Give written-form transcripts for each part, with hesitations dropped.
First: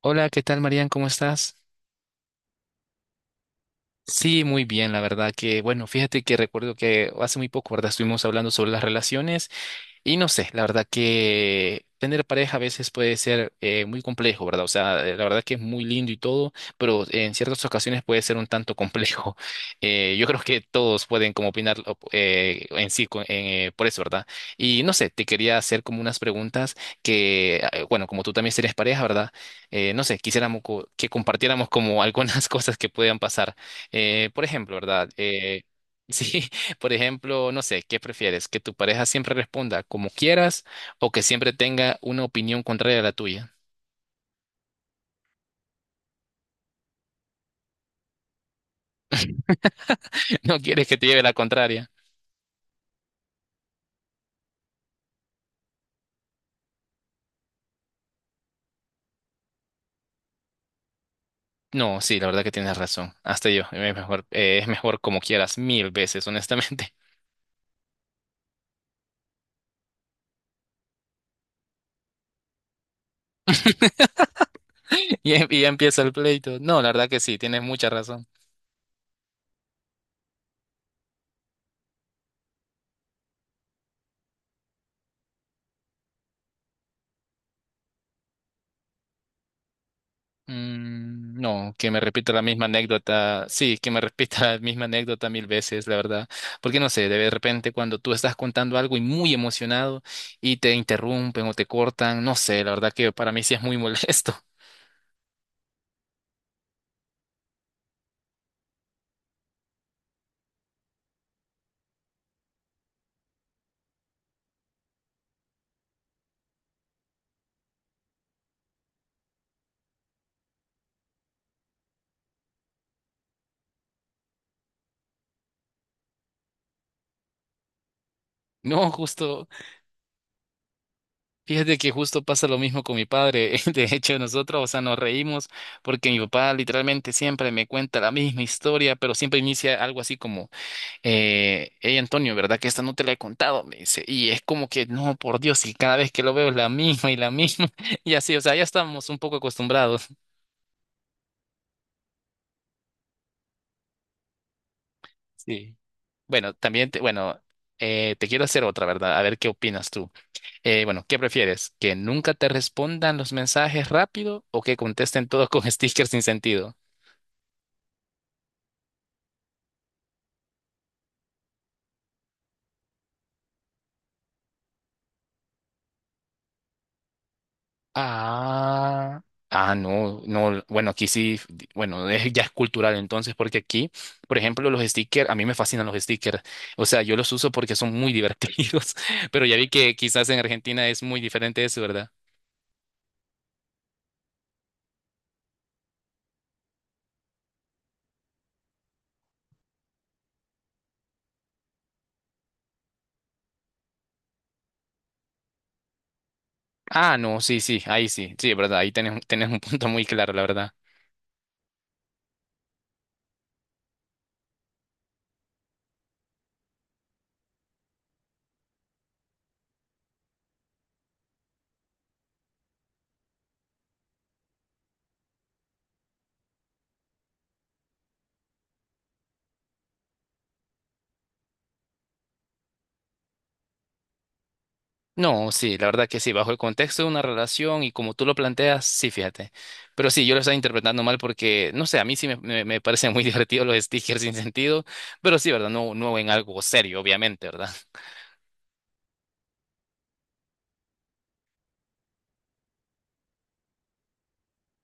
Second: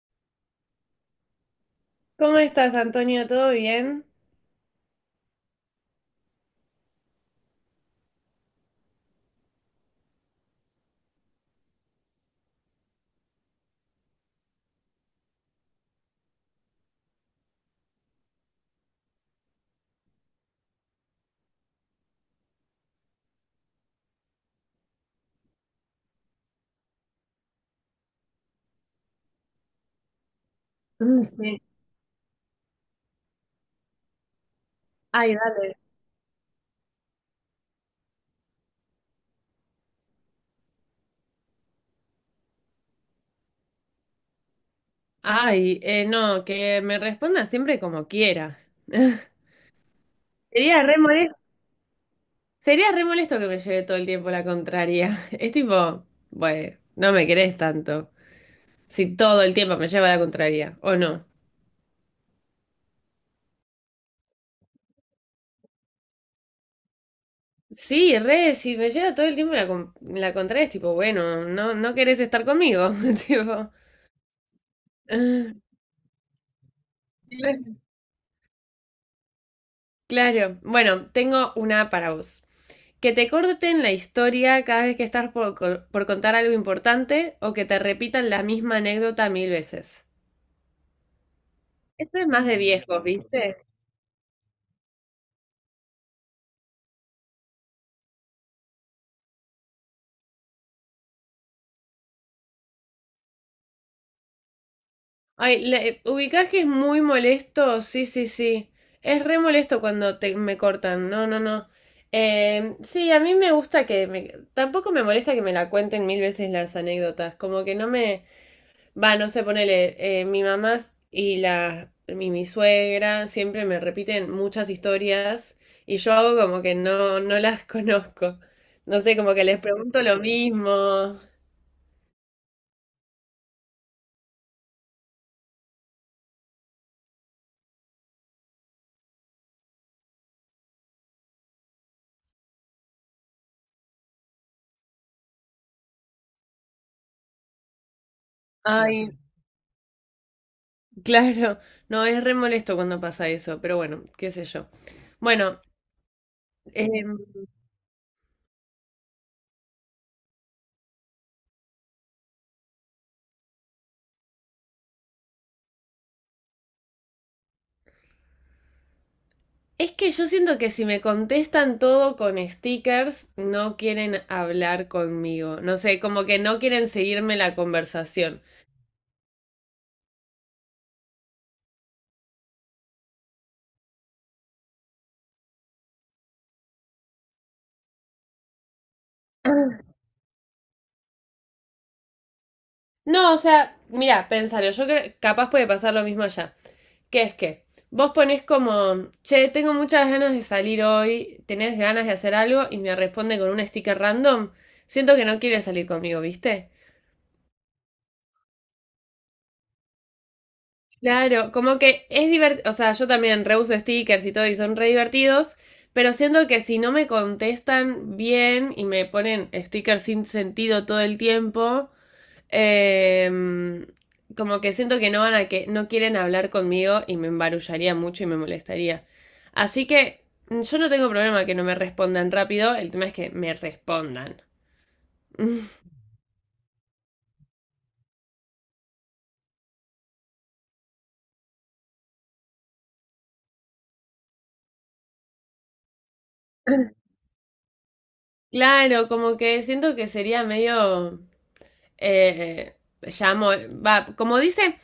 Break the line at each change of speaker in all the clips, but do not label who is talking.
Hola, ¿qué tal, Marian? ¿Cómo estás?
¿Cómo estás, Antonio? ¿Todo bien?
Sí, muy bien, la verdad que, bueno, fíjate que recuerdo que hace muy poco, ¿verdad? Estuvimos hablando sobre las relaciones y no sé, la verdad que tener pareja a veces puede ser muy complejo, ¿verdad? O sea, la verdad que es muy lindo y todo, pero en ciertas ocasiones puede ser un tanto complejo. Yo creo que todos pueden como en por eso, ¿verdad? Y no sé, te quería hacer como unas preguntas que, bueno, como tú también si eres pareja, ¿verdad? No sé, quisiéramos que
Mm. Sí.
compartiéramos como algunas cosas que puedan pasar. Por ejemplo, ¿verdad?
Ay, dale.
Sí, por ejemplo, no sé, ¿qué prefieres? ¿Que tu pareja siempre responda como quieras o que siempre tenga una opinión contraria a la tuya?
Ay, no, que me responda siempre como quieras.
¿No
Sería
quieres que
re
te lleve la
molesto.
contraria?
Sería re molesto que me lleve todo el tiempo la contraria. Es tipo, bueno, no me querés tanto. Si todo el tiempo me lleva la contraria, ¿o no?
No, sí, la verdad que tienes razón. Hasta yo, es mejor como quieras, mil veces, honestamente.
Sí, re, si me lleva todo el tiempo la contraria, es tipo, bueno, no, no querés estar conmigo. Tipo,
Y, y ya empieza el pleito. No, la verdad que sí, tienes
ah,
mucha razón.
claro, bueno, tengo una para vos. Que te corten la historia cada vez que estás por contar algo importante o que te repitan la misma anécdota mil veces.
Mm, no, que me
Esto es
repita la
más de
misma
viejos,
anécdota.
¿viste?
Sí, que me repita la misma anécdota mil veces, la verdad. Porque no sé, de repente cuando tú estás contando algo y muy emocionado y te interrumpen o te cortan, no sé, la verdad que para mí sí es muy molesto.
Ay, ¿ubicás que es muy molesto? Sí, sí, sí. Es re molesto cuando me cortan. No, no, no. Sí, a mí me gusta que me... Tampoco me molesta que me la cuenten mil veces las anécdotas. Como que no me... Va, no sé, ponele, mi mamá y mi suegra siempre me repiten muchas historias y yo hago como que no, no las conozco.
No,
No sé, como que
justo,
les pregunto lo mismo.
fíjate que justo pasa lo mismo con mi padre. De hecho, nosotros, o sea, nos reímos porque mi papá literalmente siempre me cuenta la misma historia, pero siempre inicia algo así como hey Antonio, ¿verdad que esta no te la he contado? Me dice, y es como que, no, por Dios, y cada vez que lo veo es la misma y la misma, y así, o sea, ya estamos
Ay,
un poco acostumbrados.
claro, no, es re molesto cuando pasa eso, pero bueno, qué sé yo. Bueno,
Sí. Bueno, también, te,
em,
bueno, te quiero hacer otra, ¿verdad? A ver qué opinas tú. Bueno, ¿qué prefieres? ¿Que nunca te respondan los mensajes rápido o que contesten todos con stickers sin sentido?
es que yo siento que si me contestan todo con stickers, no quieren hablar conmigo. No sé, como que no quieren seguirme la conversación.
Ah, ah, no, no, bueno, aquí sí, bueno, ya es cultural entonces, porque aquí, por ejemplo, los stickers, a mí me fascinan los stickers, o sea, yo los uso porque son muy divertidos, pero ya vi que quizás en Argentina es muy diferente eso, ¿verdad?
No, o sea, mira, pensalo, yo creo, capaz puede pasar lo mismo allá. Que es que vos ponés como, che, tengo muchas ganas de salir hoy, tenés ganas de hacer algo y me responde con un sticker random, siento que no quiere salir conmigo, ¿viste?
Ah, no, sí, sí, ahí sí, sí, es verdad, ahí tenés, tenés un punto muy claro, la verdad.
Claro, como que es divertido, o sea, yo también reuso stickers y todo y son re divertidos, pero siento que si no me contestan bien y me ponen stickers sin sentido todo el tiempo, Em, como que siento que no van a que no quieren hablar conmigo y me embarullaría mucho y me molestaría. Así que mm, yo no tengo problema que no me respondan rápido, el tema es que me respondan.
No, sí, la verdad que sí, bajo el contexto de una relación y como tú lo planteas, sí, fíjate. Pero sí, yo lo estaba interpretando mal porque, no sé, a mí sí me parecen muy divertidos los stickers sin sentido, pero sí, ¿verdad? No, no en algo serio, obviamente, ¿verdad?
Claro, como que siento que sería medio eh, eh, llamo, como dice,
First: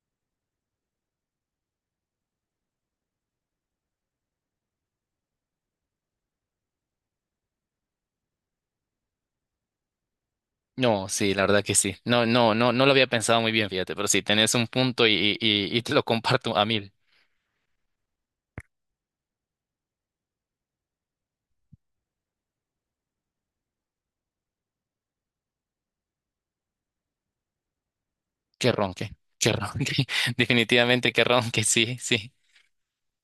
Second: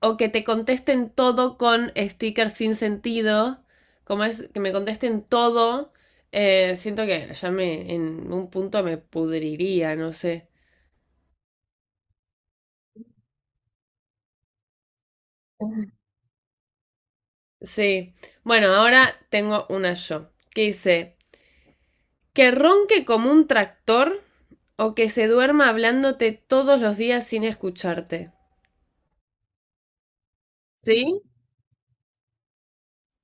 o que te contesten todo con stickers sin sentido, como es que me contesten todo, siento que ya me en un punto me pudriría, no sé.
No, sí, la verdad que sí. No, no, no, no lo había pensado muy bien, fíjate, pero sí, tenés un punto y te lo comparto a mil.
Sí. Bueno, ahora tengo una yo, que dice, que ronque como un tractor o que se duerma hablándote todos los días sin escucharte.
Qué ronque, qué ronque, definitivamente
¿Sí?
qué ronque, sí, sí.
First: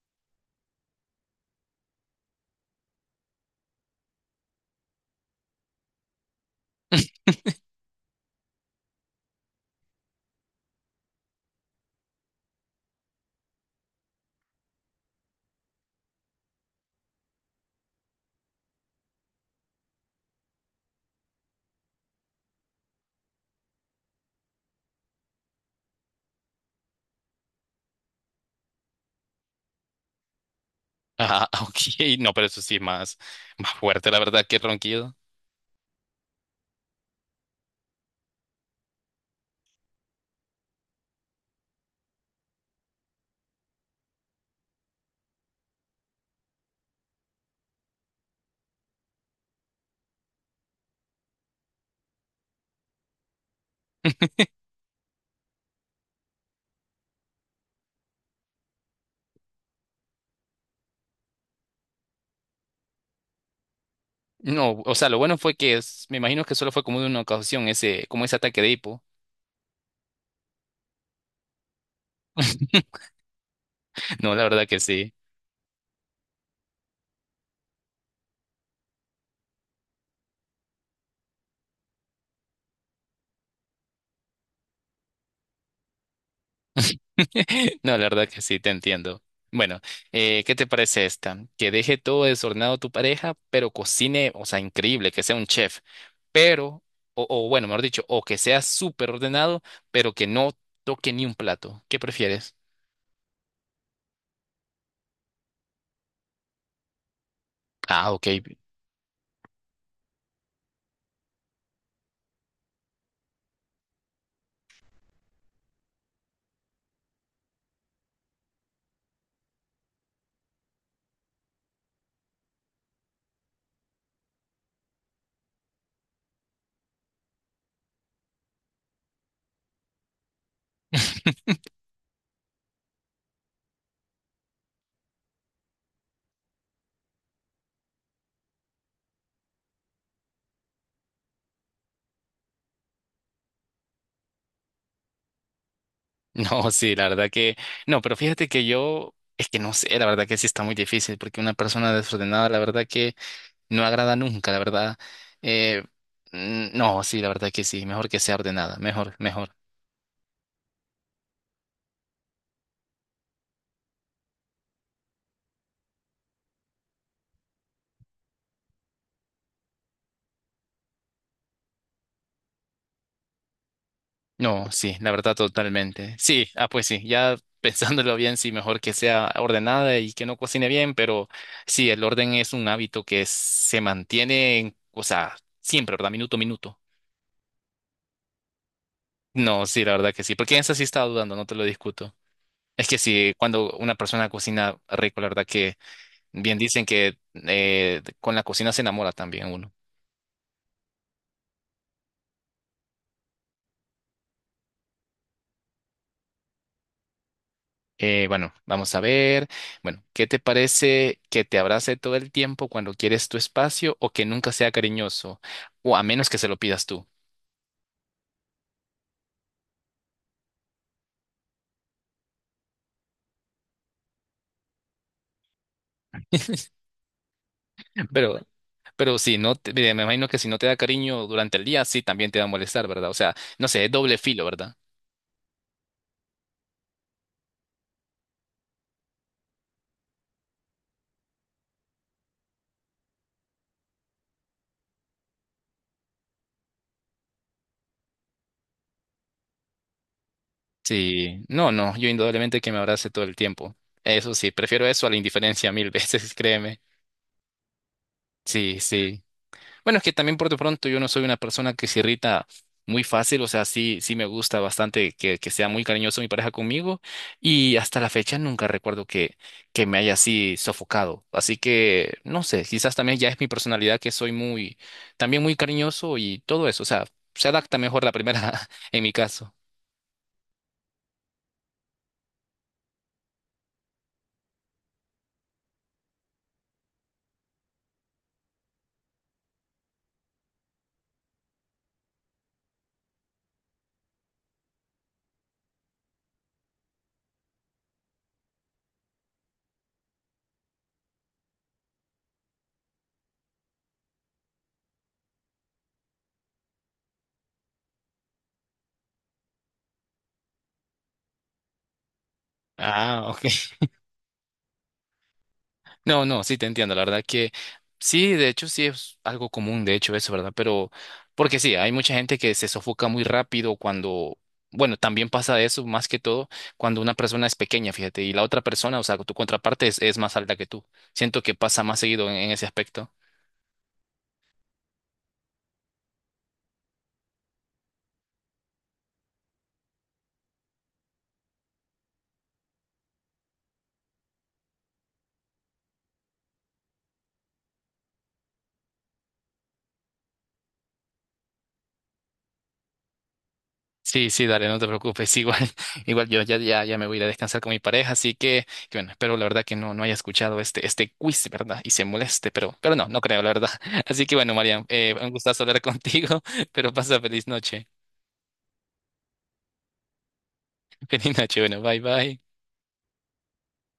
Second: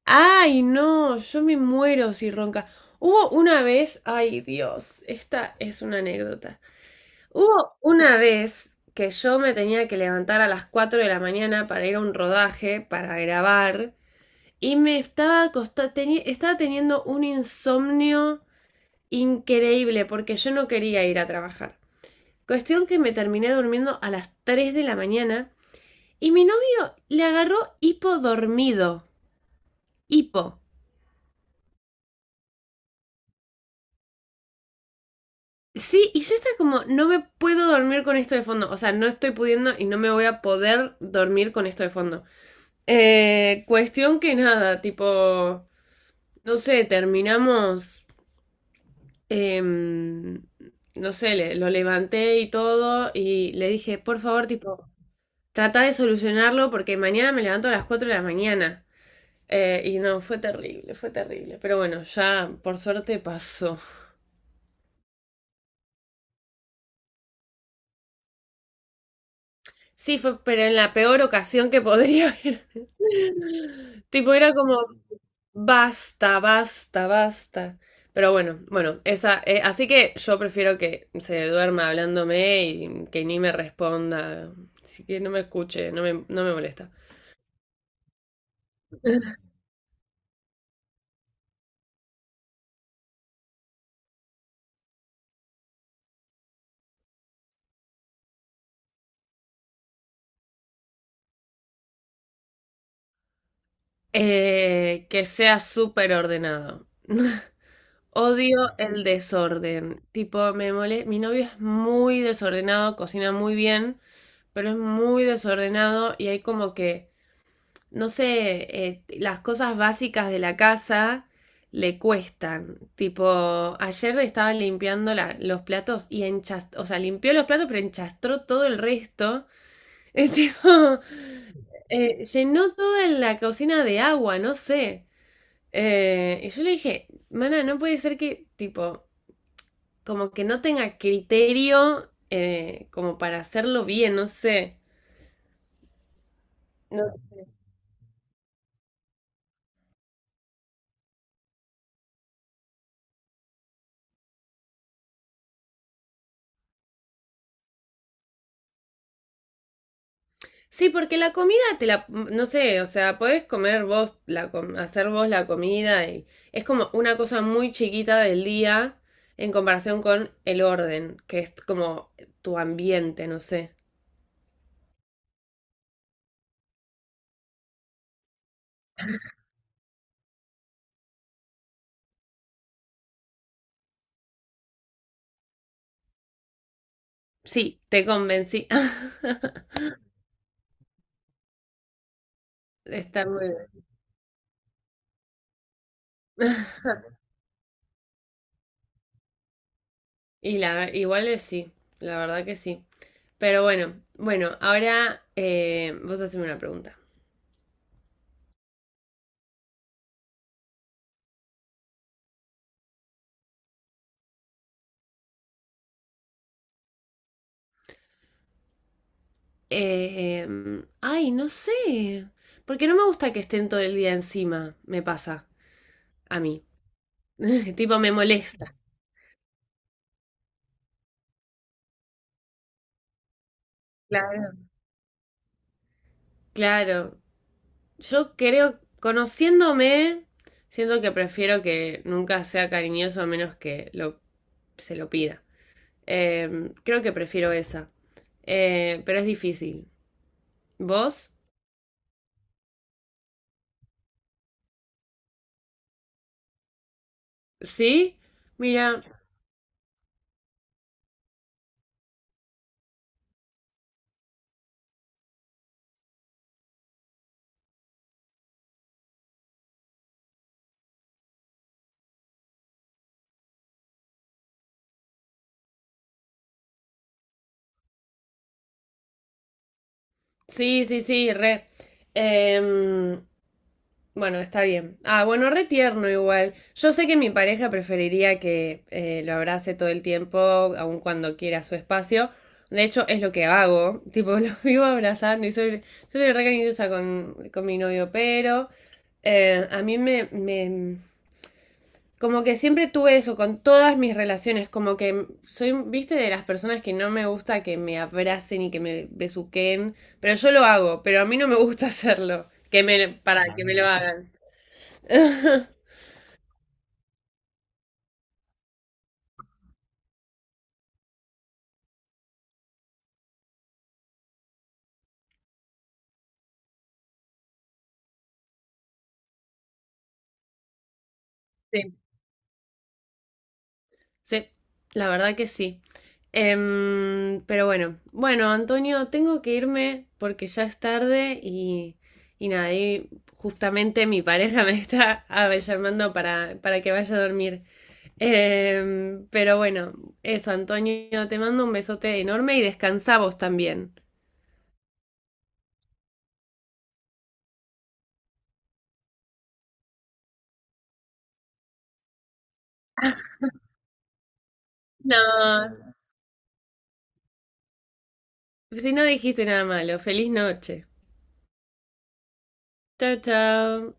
Ay, no, yo me muero si ronca. Hubo una vez, ay Dios, esta es una anécdota. Hubo una vez que yo me tenía que levantar a las 4 de la mañana para ir a un rodaje, para grabar, y me estaba estaba teniendo un insomnio increíble, porque yo no quería ir a trabajar. Cuestión que me terminé durmiendo a las 3 de la mañana y mi novio le agarró hipo dormido. Hipo.
Ah, ok, no, pero eso sí, más fuerte, la verdad, qué ronquido.
Sí, y yo estaba como, no me puedo dormir con esto de fondo. O sea, no estoy pudiendo y no me voy a poder dormir con esto de fondo. Cuestión que nada, tipo, no sé, terminamos, em, no sé, lo levanté y todo y le dije, por favor, tipo, trata de solucionarlo porque mañana me levanto a las 4 de la mañana. Y no, fue terrible, fue terrible. Pero bueno, ya por suerte pasó.
No, o sea, lo bueno fue que me imagino que solo fue como de una ocasión ese, como ese ataque de hipo.
Sí, fue, pero en la peor ocasión que podría haber. Tipo,
No, la
era
verdad
como,
que sí.
basta, basta, basta. Pero bueno, bueno, esa, así que yo prefiero que se duerma hablándome y que ni me responda. Así que no me escuche, no me molesta.
No, la verdad que sí, te entiendo. Bueno, ¿qué te parece esta? Que deje todo desordenado tu pareja, pero cocine, o sea, increíble, que sea un chef, pero, o bueno, mejor dicho, o que sea súper ordenado, pero que no toque ni un plato. ¿Qué prefieres?
Que sea súper ordenado.
Ah, ok.
Odio el desorden. Tipo, me mole... Mi novio es muy desordenado, cocina muy bien, pero es muy desordenado y hay como que, no sé, las cosas básicas de la casa le cuestan. Tipo, ayer estaba limpiando los platos y enchastró, o sea, limpió los platos, pero enchastró todo el resto. Es tipo, llenó toda la cocina de agua, no sé. Y yo le dije, mana, no puede ser que, tipo, como que no tenga criterio como para hacerlo bien, no sé.
No, sí,
No.
la verdad que no, pero fíjate que yo es que no sé, la verdad que sí está muy difícil porque una persona desordenada, la verdad que no agrada nunca, la verdad. Eh, no, sí, la verdad que sí, mejor que sea ordenada, mejor, mejor.
Sí, porque la comida te la, no sé, o sea, podés comer vos, hacer vos la comida y es como una cosa muy chiquita del día en comparación con el orden, que es como tu ambiente, no sé.
No, sí, la verdad totalmente. Sí, ah, pues sí, ya pensándolo bien, sí, mejor que sea ordenada y que no cocine bien, pero sí, el orden es un hábito que se mantiene, o sea, siempre, ¿verdad? Minuto a minuto.
Sí, te convencí.
No, sí, la verdad que sí, porque en esa sí estaba dudando, no te lo discuto. Es que
Está
si
muy
cuando
bien.
una persona cocina rico, la verdad que bien dicen que con la cocina se enamora también uno.
Y la, igual es sí, la verdad que sí. Pero bueno, bueno, ahora vos haceme una pregunta.
Bueno, vamos a ver. Bueno, ¿qué te parece que te abrace todo el tiempo cuando quieres tu espacio o que nunca sea cariñoso? O a menos que se lo pidas tú.
Ay, no sé. Porque no me gusta que estén todo el día encima, me pasa a mí. Tipo, me
Pero,
molesta.
pero si no, mira, me imagino que si no te da cariño durante el día, sí, también te va a molestar, ¿verdad? O sea, no sé, es doble filo,
Claro.
¿verdad?
Claro. Yo creo, conociéndome, siento que prefiero que nunca sea cariñoso a menos que se lo pida. Creo que prefiero esa. Pero es difícil. ¿Vos?
Sí, no, no, yo indudablemente que me abrace todo el tiempo. Eso sí, prefiero eso a la indiferencia mil veces, créeme.
¿Sí?
Sí,
Mira,
sí. Bueno, es que también por de pronto yo no soy una persona que se irrita muy fácil, o sea, sí, sí me gusta bastante que sea muy cariñoso mi pareja conmigo y hasta la fecha nunca recuerdo que me haya así sofocado. Así que, no sé, quizás también ya es mi personalidad que soy muy, también muy cariñoso y todo eso, o sea, se adapta mejor la primera en mi caso.
sí, sí, sí, re. Em, bueno, está bien. Ah, bueno, re tierno igual. Yo sé que mi pareja preferiría que lo abrace todo el tiempo, aun cuando quiera su espacio. De hecho, es lo que hago. Tipo, lo vivo abrazando y yo soy re cariñosa con mi novio, pero a mí me, me, como que siempre tuve eso con todas mis relaciones, como que soy, viste, de las personas que no me gusta que me abracen y que me besuquen, pero yo lo hago, pero a mí no me gusta hacerlo,
Ah,
para
ok.
que me lo hagan.
No, no, sí te entiendo, la verdad que sí, de hecho sí es algo común, de hecho eso, ¿verdad? Pero porque sí, hay mucha gente que se sofoca muy rápido cuando, bueno, también pasa eso más que todo cuando una persona es pequeña, fíjate, y la otra persona, o sea, tu contraparte es más alta que tú. Siento que pasa
Sí,
más seguido en ese aspecto.
sí, la verdad que sí. Pero bueno, bueno, Antonio, tengo que irme porque ya es tarde y nada, y justamente mi pareja me está llamando para que vaya a dormir. Pero bueno, eso, Antonio, te mando un besote enorme y descansa vos también.
Sí, sí, dale, no te preocupes. Igual, igual yo ya, ya, ya me voy a ir a descansar con mi pareja, así que bueno, espero la verdad que no, no haya escuchado este quiz, ¿verdad? Y se moleste, pero no, no creo, la verdad. Así que bueno, Marian, un gustazo
No,
hablar contigo, pero pasa feliz noche.
si no dijiste nada malo, feliz noche.
Feliz noche, bueno, bye bye.
Chao, chao.